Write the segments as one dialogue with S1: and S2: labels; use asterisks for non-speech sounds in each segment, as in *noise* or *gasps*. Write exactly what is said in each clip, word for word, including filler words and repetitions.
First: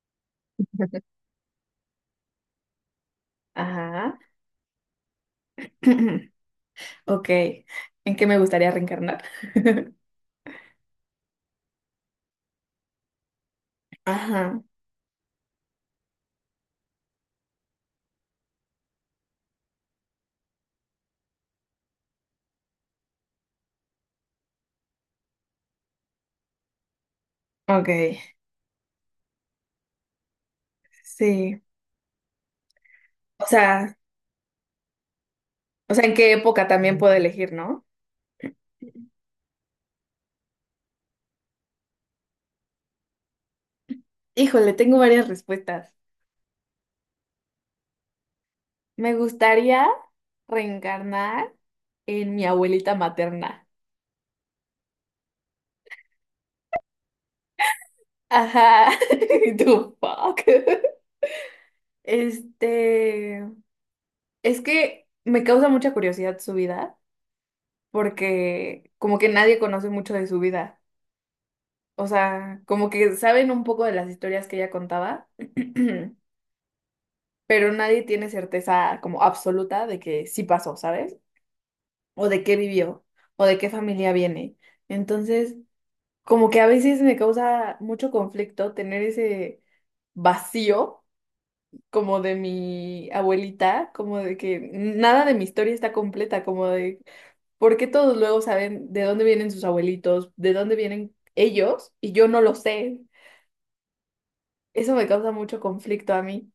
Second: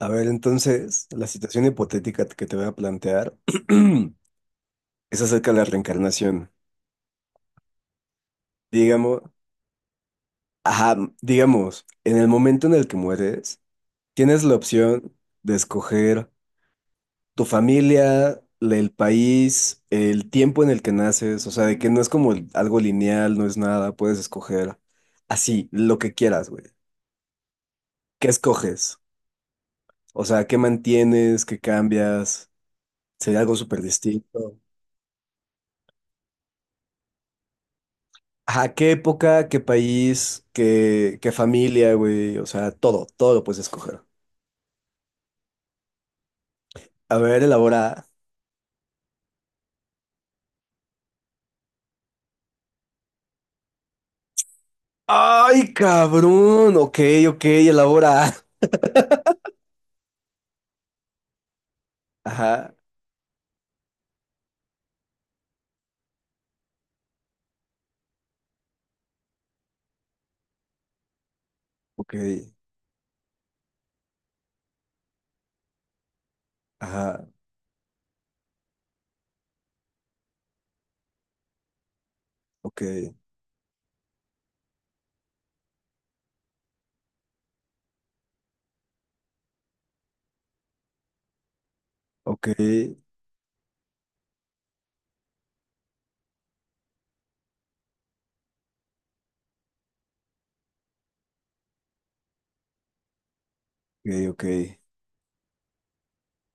S1: A ver, entonces,
S2: *laughs*
S1: la situación hipotética que te voy a plantear
S2: Ajá.
S1: *clears throat* es acerca de la
S2: *clears throat*
S1: reencarnación.
S2: Ok. ¿En qué me gustaría
S1: Digamos,
S2: reencarnar? *laughs*
S1: ajá, digamos, en el momento en el que mueres, tienes la
S2: Ajá.
S1: opción de escoger tu familia, la- el país, el tiempo en el que naces, o sea, de que no es como algo lineal, no es nada, puedes escoger así, lo que quieras, güey.
S2: Ok.
S1: ¿Qué escoges? O sea, ¿qué mantienes? ¿Qué
S2: Sí.
S1: cambias? ¿Sería
S2: O
S1: algo súper
S2: sea,
S1: distinto?
S2: o sea, ¿en qué época también puedo elegir, no?
S1: Ajá, qué época, qué país, qué, qué familia, güey. O sea, todo, todo lo puedes escoger.
S2: Híjole, tengo varias respuestas.
S1: A ver, elabora.
S2: Me gustaría reencarnar en mi abuelita materna.
S1: ¡Ay, cabrón! Ok, ok, elabora. *laughs*
S2: Ajá. *laughs* ¿Tú, fuck?
S1: Ajá,
S2: Este, es que me causa mucha curiosidad su vida, porque como que nadie conoce mucho de su vida. O
S1: ok,
S2: sea, como que saben un poco de las historias que ella contaba, *clears throat*
S1: ajá,
S2: pero nadie tiene certeza como absoluta de que sí pasó, ¿sabes? O de qué
S1: ok,
S2: vivió, o de qué familia viene. Entonces, como que a veces me causa mucho conflicto tener ese vacío como de
S1: ok,
S2: mi abuelita, como de que nada de mi historia está completa, como de por qué todos luego saben de dónde vienen sus abuelitos, de dónde vienen ellos, y yo no lo sé.
S1: ok, ok.
S2: Eso me causa mucho conflicto a mí.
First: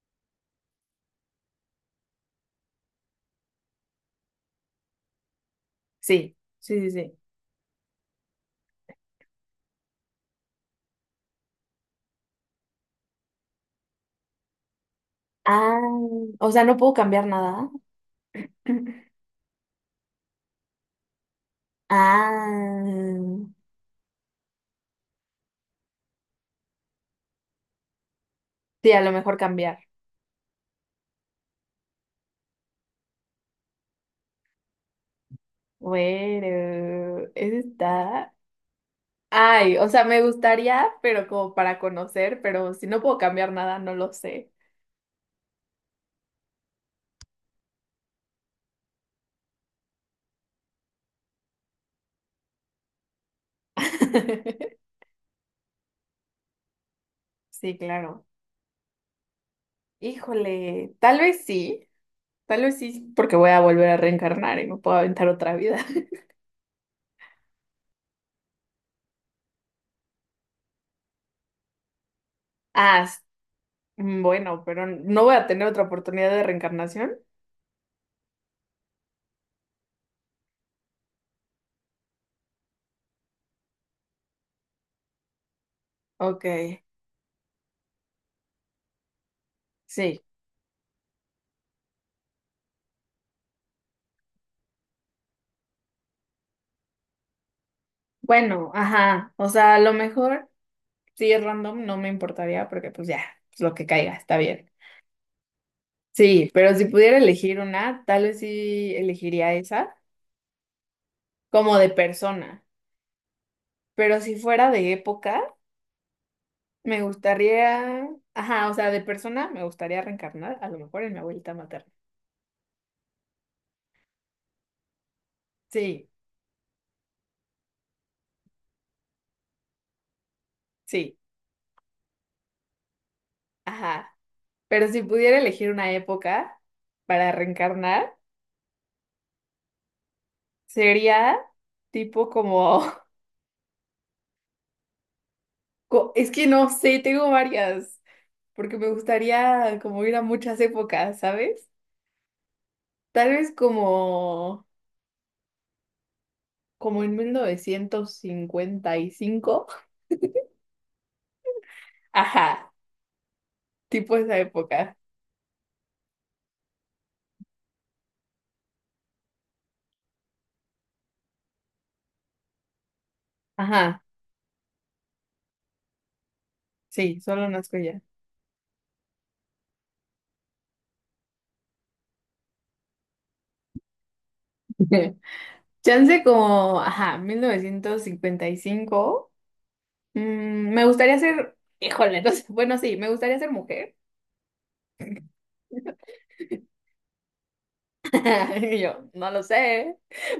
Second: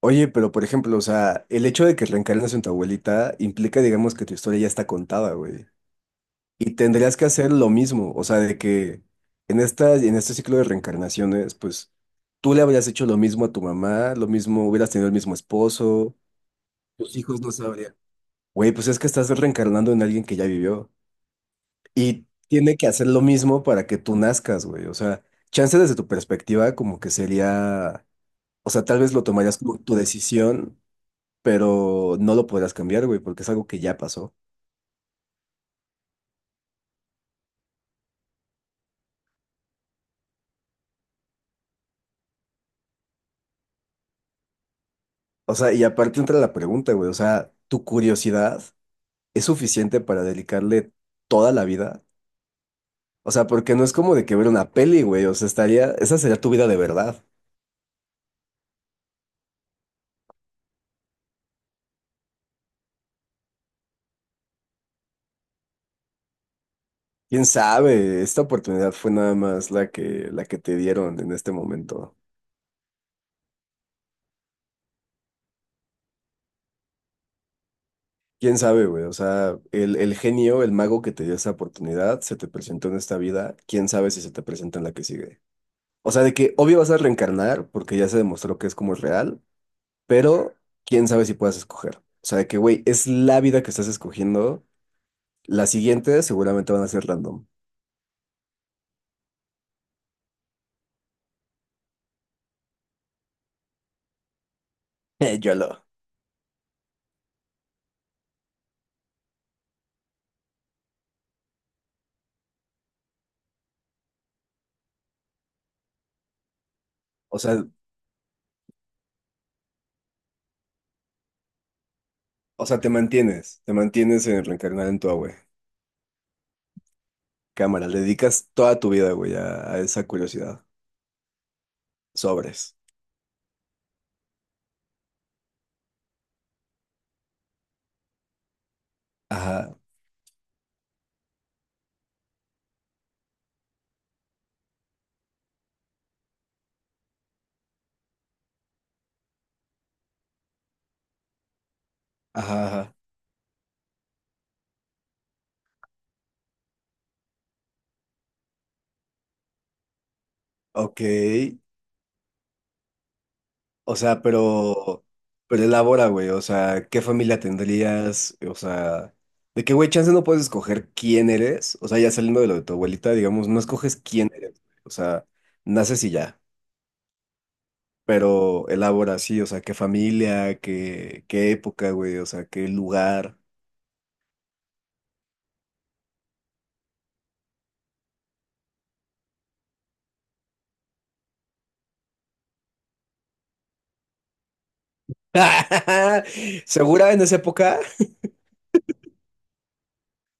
S1: Oye, pero por ejemplo, o sea, el hecho de que reencarnes en tu abuelita implica, digamos, que tu historia ya está contada, güey.
S2: Sí,
S1: Y
S2: sí, sí,
S1: tendrías
S2: sí.
S1: que hacer lo mismo, o sea, de que en esta, en este ciclo de reencarnaciones, pues tú le habrías hecho lo mismo a tu mamá, lo mismo, hubieras tenido el mismo
S2: Ah,
S1: esposo,
S2: o sea, no puedo
S1: tus
S2: cambiar
S1: hijos no
S2: nada.
S1: sabrían. Güey, pues es que
S2: *clears throat*
S1: estás reencarnando en alguien que ya vivió y tiene que hacer
S2: Ah,
S1: lo mismo para que tú nazcas, güey. O sea, chance desde tu perspectiva como que sería, o sea,
S2: sí, a
S1: tal
S2: lo
S1: vez lo
S2: mejor
S1: tomarías
S2: cambiar.
S1: como tu decisión, pero no lo podrás cambiar, güey, porque es algo que ya pasó.
S2: Bueno, eso está. Ay, o sea, me gustaría, pero como para conocer, pero si no puedo cambiar nada, no lo sé.
S1: O sea, y aparte entra la pregunta, güey, o sea, tu curiosidad. Es suficiente para dedicarle toda la vida. O sea, porque no es como de que ver una
S2: *laughs*
S1: peli, güey. O sea, estaría, esa sería tu vida de verdad.
S2: Sí, claro. Híjole, tal vez sí, tal vez sí, porque voy a volver a reencarnar y me puedo aventar otra vida. *laughs*
S1: ¿Quién sabe? Esta oportunidad fue nada más la que, la que te dieron en este momento.
S2: Ah, s- mm, bueno, pero no voy a tener otra oportunidad de reencarnación.
S1: ¿Quién sabe, güey? O sea, el, el genio, el mago que te dio esa oportunidad, se te presentó en esta vida. ¿Quién sabe si se te presenta en la que sigue? O sea, de
S2: Ok,
S1: que obvio vas a reencarnar porque ya se demostró que es como es real,
S2: sí.
S1: pero quién sabe si puedas escoger. O sea, de que, güey, es la vida que estás escogiendo. Las siguientes seguramente van a ser random.
S2: Bueno, ajá. O sea, a lo mejor si es random no me importaría porque pues ya, pues lo que caiga, está bien.
S1: *laughs* YOLO.
S2: Sí, pero si pudiera elegir una, tal vez sí elegiría esa, como de persona. Pero si fuera de época, me
S1: O sea,
S2: gustaría, ajá, o sea, de persona me gustaría reencarnar, a lo mejor en mi abuelita materna.
S1: o sea, te mantienes, te mantienes en reencarnar en tu abue.
S2: Sí,
S1: Cámara, le dedicas toda tu vida, güey, a, a esa curiosidad.
S2: sí,
S1: Sobres.
S2: ajá. Pero si pudiera elegir una época para reencarnar,
S1: Ajá,
S2: sería tipo como *laughs* Co- Es que no sé, tengo varias, porque me gustaría como ir a muchas épocas, ¿sabes?
S1: ajá, ajá.
S2: Tal vez como, como en mil novecientos cincuenta y cinco.
S1: Ok.
S2: *laughs* Ajá,
S1: O
S2: tipo
S1: sea,
S2: esa época.
S1: pero, pero elabora, güey. O sea, ¿qué familia tendrías? O sea, de qué, güey, chance no puedes escoger quién eres. O sea, ya saliendo de lo de tu abuelita, digamos, no escoges
S2: Ajá,
S1: quién eres, güey. O sea, naces y ya.
S2: sí, solo nazco ya.
S1: Pero elabora así, o sea, qué familia, qué, qué época, güey, o sea, qué lugar.
S2: *laughs* Chance como, ajá, mil novecientos cincuenta y cinco. Mm, me gustaría ser, híjole, no sé, bueno, sí, me gustaría ser mujer.
S1: *laughs*
S2: *laughs*
S1: ¿Segura en esa época?
S2: Y yo, no lo sé,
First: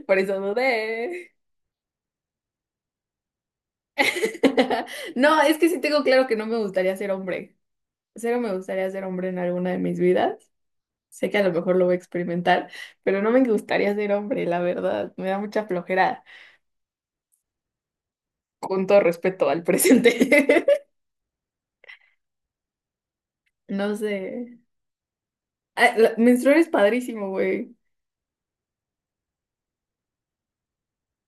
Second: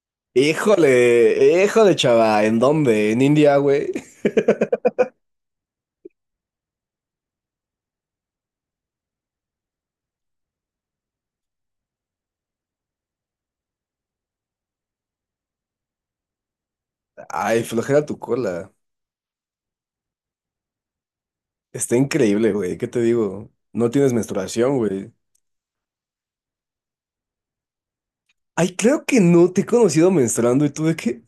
S2: por eso dudé.
S1: Híjole, híjole, chava, ¿en dónde? ¿En India, güey?
S2: *laughs* No, es que sí tengo claro que no me gustaría ser hombre. Cero me gustaría ser hombre en alguna de mis vidas. Sé que a lo mejor lo voy a experimentar, pero no me gustaría ser hombre, la verdad. Me da mucha flojera,
S1: Ay, flojera tu cola.
S2: con todo respeto al presente. *laughs*
S1: Está increíble, güey, ¿qué te digo?
S2: No
S1: No tienes
S2: sé.
S1: menstruación, güey.
S2: Ah, la- menstruar es padrísimo, güey.
S1: Ay, creo que no, te he conocido menstruando y tú de qué.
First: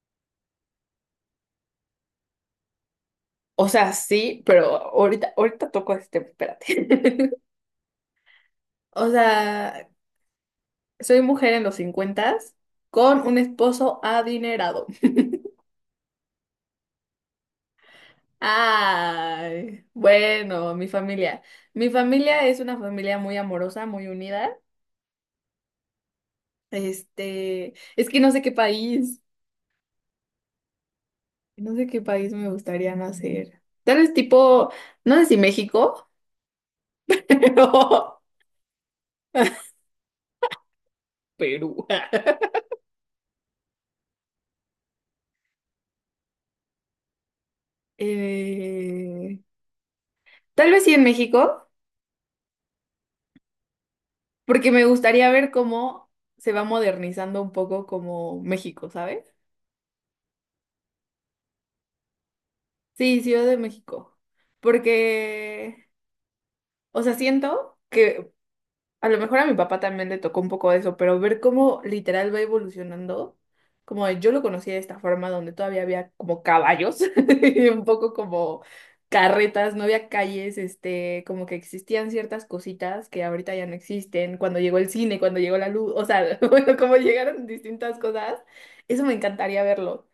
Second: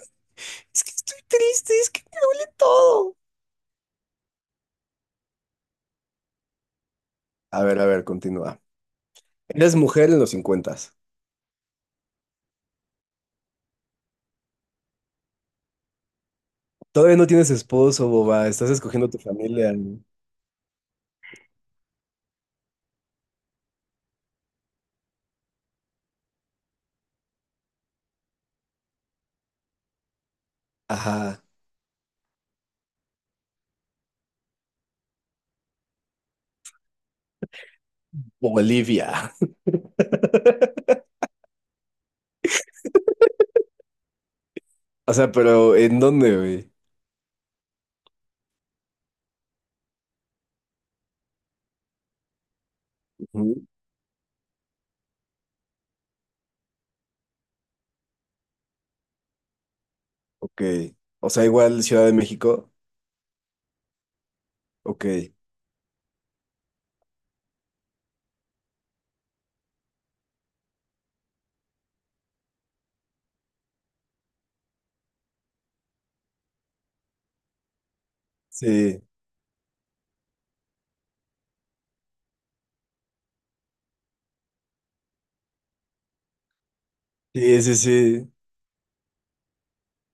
S1: Es que estoy triste, es que me duele todo.
S2: O sea, sí, pero ahorita, ahorita toco este tema, espérate. *laughs*
S1: A ver, a ver, continúa.
S2: O
S1: Eres
S2: sea,
S1: mujer en los cincuentas.
S2: soy mujer en los cincuentas con un esposo adinerado.
S1: Todavía no tienes esposo, boba, estás escogiendo tu familia,
S2: Ay,
S1: ¿no?
S2: bueno, mi familia. Mi familia es una familia muy amorosa, muy unida. Este, es que no sé qué país,
S1: Ajá.
S2: no sé qué país me gustaría nacer. Tal vez tipo, no sé si México, *laughs* pero
S1: Bolivia. *laughs*
S2: Perú.
S1: O sea, pero ¿en dónde, güey?
S2: Eh, Tal vez sí en México,
S1: Ujú.
S2: porque me gustaría ver cómo se va modernizando un poco como México, ¿sabes?
S1: Ok. O sea, igual Ciudad de México.
S2: Sí, Ciudad de México.
S1: Ok.
S2: Porque, o sea, siento que a lo mejor a mi papá también le tocó un poco eso, pero ver cómo literal va evolucionando, como de- yo lo conocía de esta forma donde todavía había como caballos, *laughs* y un poco como
S1: Sí.
S2: carretas, no había calles, este, como que existían ciertas cositas que ahorita ya no existen, cuando llegó el cine, cuando llegó la luz, o sea, *laughs* bueno, como llegaron
S1: Sí, sí,
S2: distintas
S1: sí.
S2: cosas, eso me encantaría verlo,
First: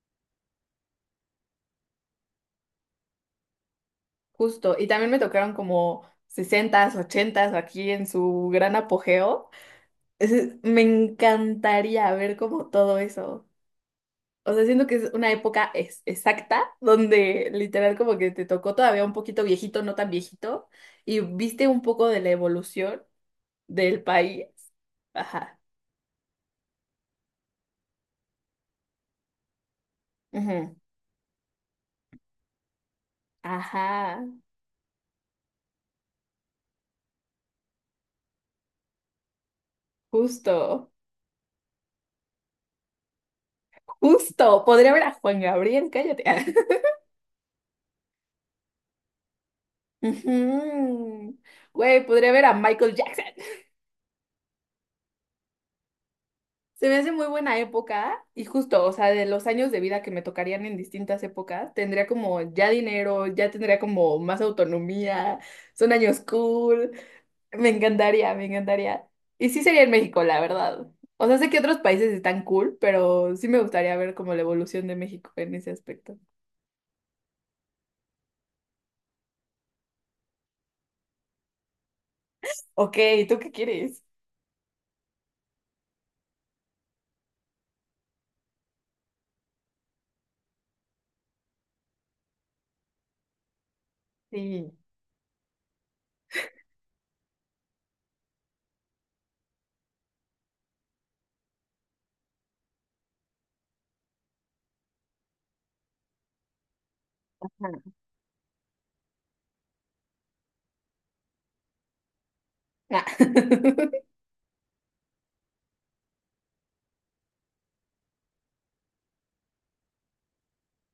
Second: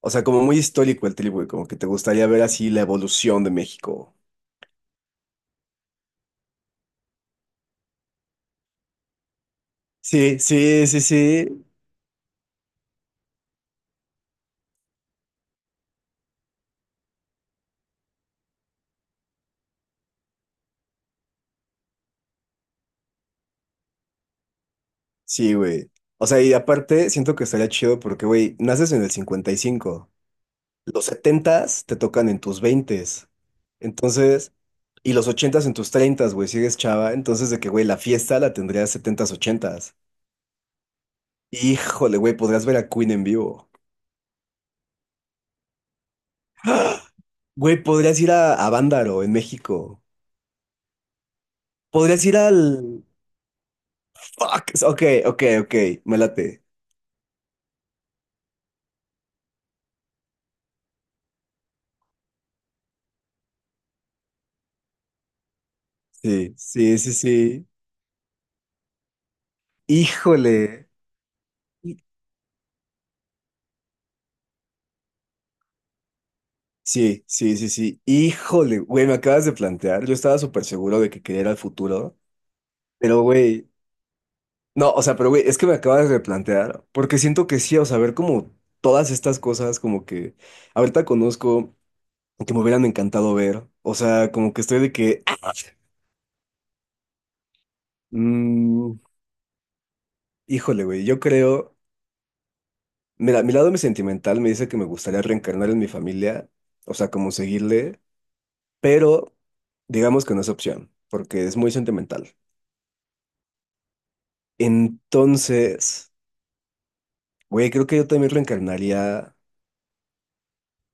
S1: O sea, como muy histórico el trip, güey. Como que te gustaría ver así la evolución de México.
S2: justo. Y también me tocaron como sesentas ochentas aquí en su gran apogeo.
S1: Sí,
S2: Ese- me
S1: sí, sí, sí.
S2: encantaría ver como todo eso. O sea, siento que es una época es, exacta donde literal como que te tocó todavía un poquito viejito, no tan viejito, y viste un poco de la evolución del país.
S1: Sí,
S2: Ajá.
S1: güey. O sea, y aparte, siento que estaría chido porque, güey, naces en el cincuenta y cinco.
S2: Ujú.
S1: Los setentas te tocan en tus veintes.
S2: Ajá.
S1: Entonces, y los ochentas en tus treintas, güey, sigues chava. Entonces, de que, güey, la fiesta la tendrías setentas, ochentas.
S2: Justo.
S1: Híjole, güey, podrías ver a Queen en vivo.
S2: Justo. Podría ver a Juan Gabriel, cállate. *laughs*
S1: *gasps* ¡Ah! Güey, podrías ir a, a Bándaro en México.
S2: Ujú. Güey,
S1: Podrías
S2: podría
S1: ir
S2: ver a Michael
S1: al...
S2: Jackson.
S1: Fuck. Ok, ok, ok. Me late.
S2: Se me hace muy buena época y justo, o sea, de los años de vida que me tocarían en distintas épocas, tendría como ya dinero, ya tendría como más autonomía, son años
S1: Sí,
S2: cool,
S1: sí, sí, sí.
S2: me encantaría, me encantaría. Y sí sería en México, la verdad.
S1: Híjole.
S2: O sea, sé que otros
S1: Hí-
S2: países están cool, pero sí me gustaría ver como la evolución de México en ese aspecto.
S1: Sí, sí, sí, sí. Híjole, güey, me acabas de plantear. Yo estaba súper seguro de que quería ir al futuro.
S2: Ok,
S1: Pero,
S2: ¿tú qué
S1: güey,
S2: quieres?
S1: no, o sea, pero güey, es que me acabas de plantear, porque siento que sí, o sea, ver como todas estas cosas, como que ahorita conozco, que me hubieran encantado ver, o sea, como que
S2: Sí.
S1: estoy de que, ¡ah! Mm, híjole, güey, yo creo, mira, mi lado mi sentimental me dice que me gustaría reencarnar en mi familia, o sea, como
S2: Ajá.
S1: seguirle, pero digamos que no es opción, porque es muy sentimental.
S2: *laughs*
S1: Entonces, güey, creo que yo también reencarnaría.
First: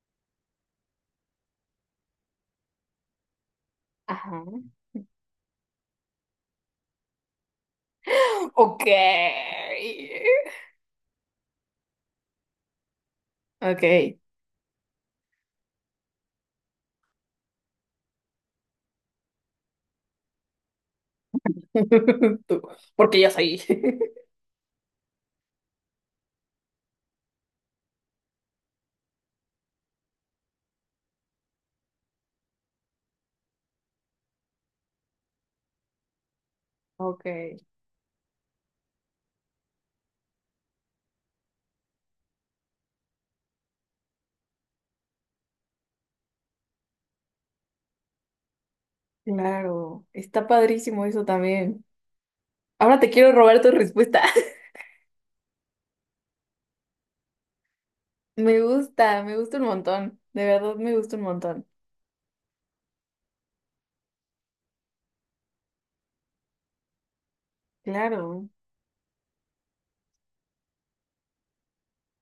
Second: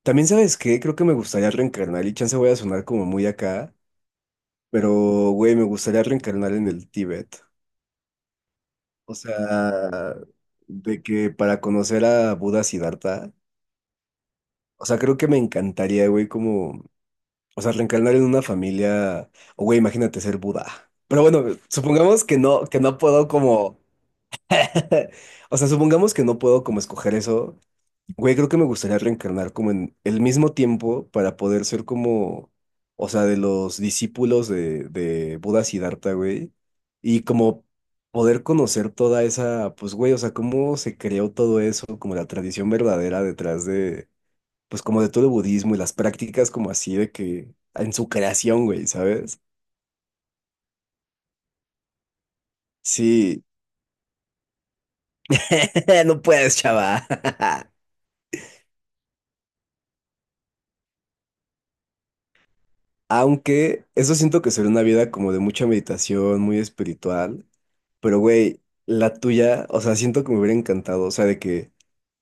S1: También, ¿sabes qué? Creo que me gustaría reencarnar y chance voy a sonar como muy acá,
S2: Ajá.
S1: pero, güey, me gustaría reencarnar en el Tíbet.
S2: Ok.
S1: O sea, de que para conocer a Buda Siddhartha,
S2: Ok.
S1: o sea, creo que me encantaría, güey, como, o sea, reencarnar en una familia, o, güey, imagínate ser Buda. Pero bueno, supongamos que
S2: *laughs* Tú,
S1: no, que no
S2: porque
S1: puedo
S2: yo soy.
S1: como
S2: *laughs*
S1: *laughs* o sea, supongamos que no puedo como escoger eso. Güey, creo que me gustaría reencarnar como en el mismo tiempo para poder ser como, o sea, de los discípulos de, de Buda Siddhartha, güey. Y
S2: Ok.
S1: como poder conocer toda esa, pues, güey, o sea, cómo se creó todo eso, como la tradición verdadera detrás de, pues, como de todo el budismo y las prácticas como así de que, en su creación, güey, ¿sabes?
S2: Claro, está padrísimo eso también. Ahora te quiero
S1: Sí,
S2: robar tu respuesta. *laughs*
S1: *laughs* no puedes, chava. *laughs*
S2: Me gusta, me gusta un montón. De verdad, me gusta un montón.
S1: Aunque eso siento que sería una vida como de mucha meditación, muy espiritual. Pero,
S2: Claro.
S1: güey, la tuya, o sea, siento que me hubiera encantado. O sea, de que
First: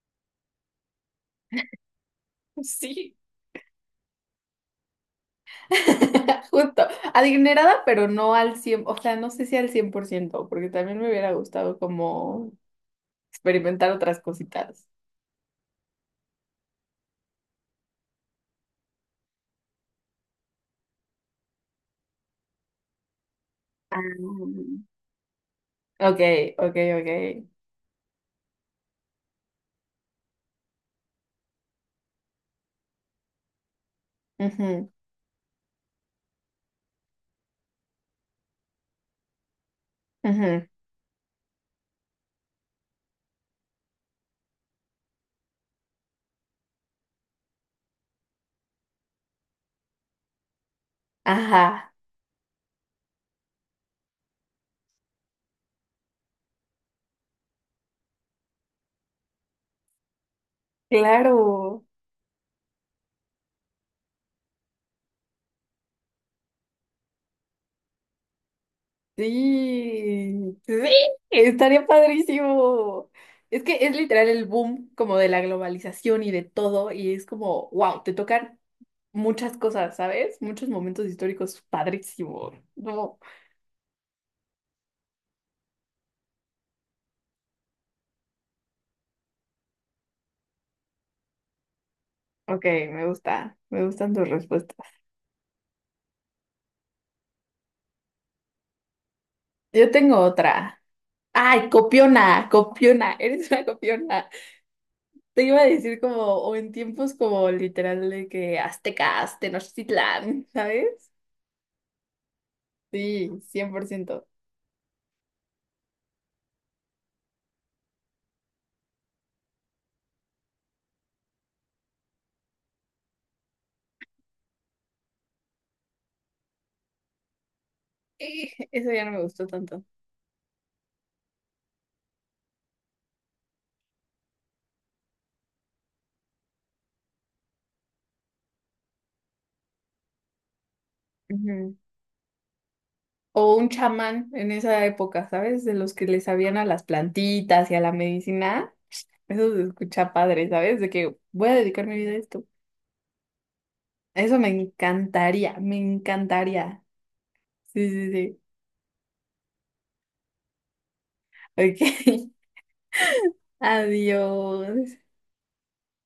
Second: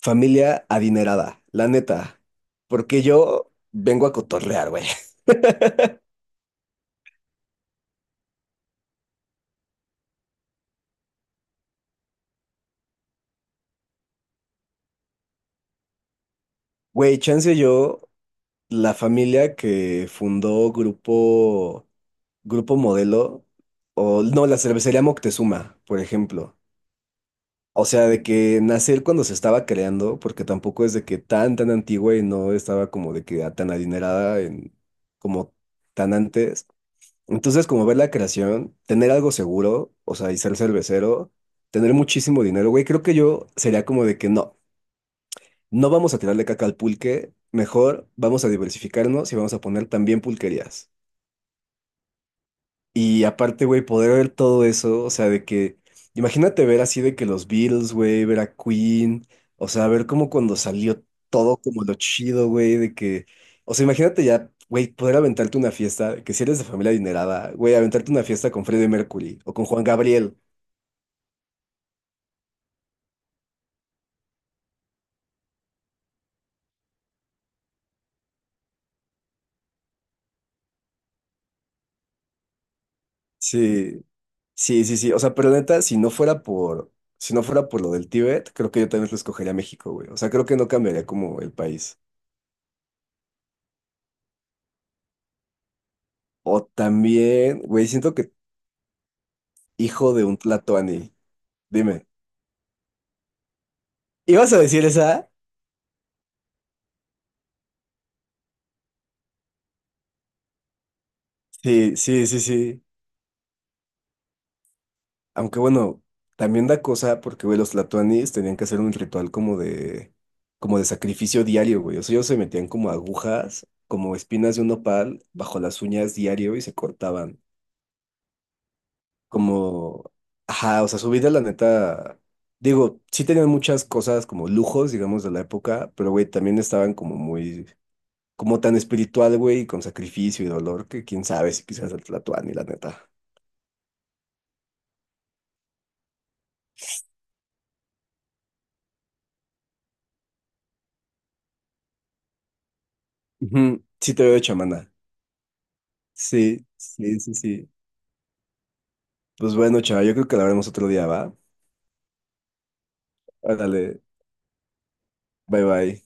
S1: familia adinerada, la neta. Porque
S2: Sí.
S1: yo vengo a cotorrear, güey. *laughs*
S2: *laughs* Justo. Adinerada, pero no al cien. O sea, no sé si al cien por ciento, porque también me hubiera gustado como experimentar otras cositas.
S1: Güey, chance yo, la familia que fundó Grupo, Grupo Modelo,
S2: Ah,
S1: o no, la cervecería Moctezuma, por
S2: ok,
S1: ejemplo.
S2: ok, ok.
S1: O sea, de que nacer cuando se estaba creando, porque tampoco es de que tan, tan antigua y no estaba como de que tan adinerada en,
S2: Ujú,
S1: como tan antes. Entonces, como ver la creación, tener algo seguro, o sea, y ser
S2: ujú.
S1: cervecero, tener muchísimo dinero, güey, creo que yo sería como de que no, no vamos a tirarle caca al pulque, mejor vamos a diversificarnos y vamos a poner también pulquerías.
S2: Ajá,
S1: Y aparte, güey, poder ver todo eso, o sea, de que, imagínate ver así de que los Beatles, güey, ver a Queen, o sea, ver como cuando salió todo
S2: claro.
S1: como lo chido, güey, de que, o sea, imagínate ya, güey, poder aventarte una fiesta, que si eres de familia adinerada, güey, aventarte una fiesta con Freddie Mercury o con Juan Gabriel.
S2: Sí, sí, estaría padrísimo. Es que es literal el boom como de la globalización y de todo, y es como, wow, te tocan muchas cosas, ¿sabes? Muchos momentos históricos padrísimos. No.
S1: Sí, sí, sí, sí, o sea, pero neta, si no fuera por, si no fuera por lo del Tíbet, creo que yo también lo escogería México, güey, o sea, creo que no cambiaría como el país.
S2: Ok, me gusta, me gustan tus respuestas.
S1: O también, güey, siento que
S2: Yo
S1: hijo
S2: tengo
S1: de un
S2: otra.
S1: tlatoani.
S2: Ay,
S1: Dime.
S2: copiona, copiona, eres una copiona.
S1: ¿Ibas a decir esa?
S2: Te iba a decir como, o en tiempos como literal de que aztecas, Tenochtitlán, ¿sabes?
S1: Sí, sí, sí, sí.
S2: Sí, cien por ciento.
S1: Aunque bueno, también da cosa porque, güey, los latuanis tenían que hacer un ritual como de, como de sacrificio diario, güey. O sea, ellos se metían como agujas, como espinas de un nopal bajo las uñas diario y se cortaban.
S2: Eh, *laughs* Eso ya no me gustó tanto.
S1: Como, ajá, o sea, su vida, la neta, digo, sí tenían muchas cosas como lujos, digamos, de la época, pero, güey, también estaban como muy, como tan espiritual, güey, y con sacrificio y dolor que quién sabe si
S2: Ujú.
S1: quizás el tlatoani, la neta.
S2: O un chamán en esa época, ¿sabes? De los que le sabían a las plantitas y a la medicina. Eso se escucha padre, ¿sabes? De que voy a dedicar mi vida a esto.
S1: Ujú, sí te veo
S2: Eso
S1: de
S2: me
S1: chamana.
S2: encantaría, me
S1: Sí,
S2: encantaría.
S1: sí, sí, sí.
S2: Sí, sí, sí.
S1: Pues bueno, chaval, yo creo que la veremos otro día, ¿va?
S2: Ok, *laughs*
S1: Órale,
S2: adiós.
S1: bye bye.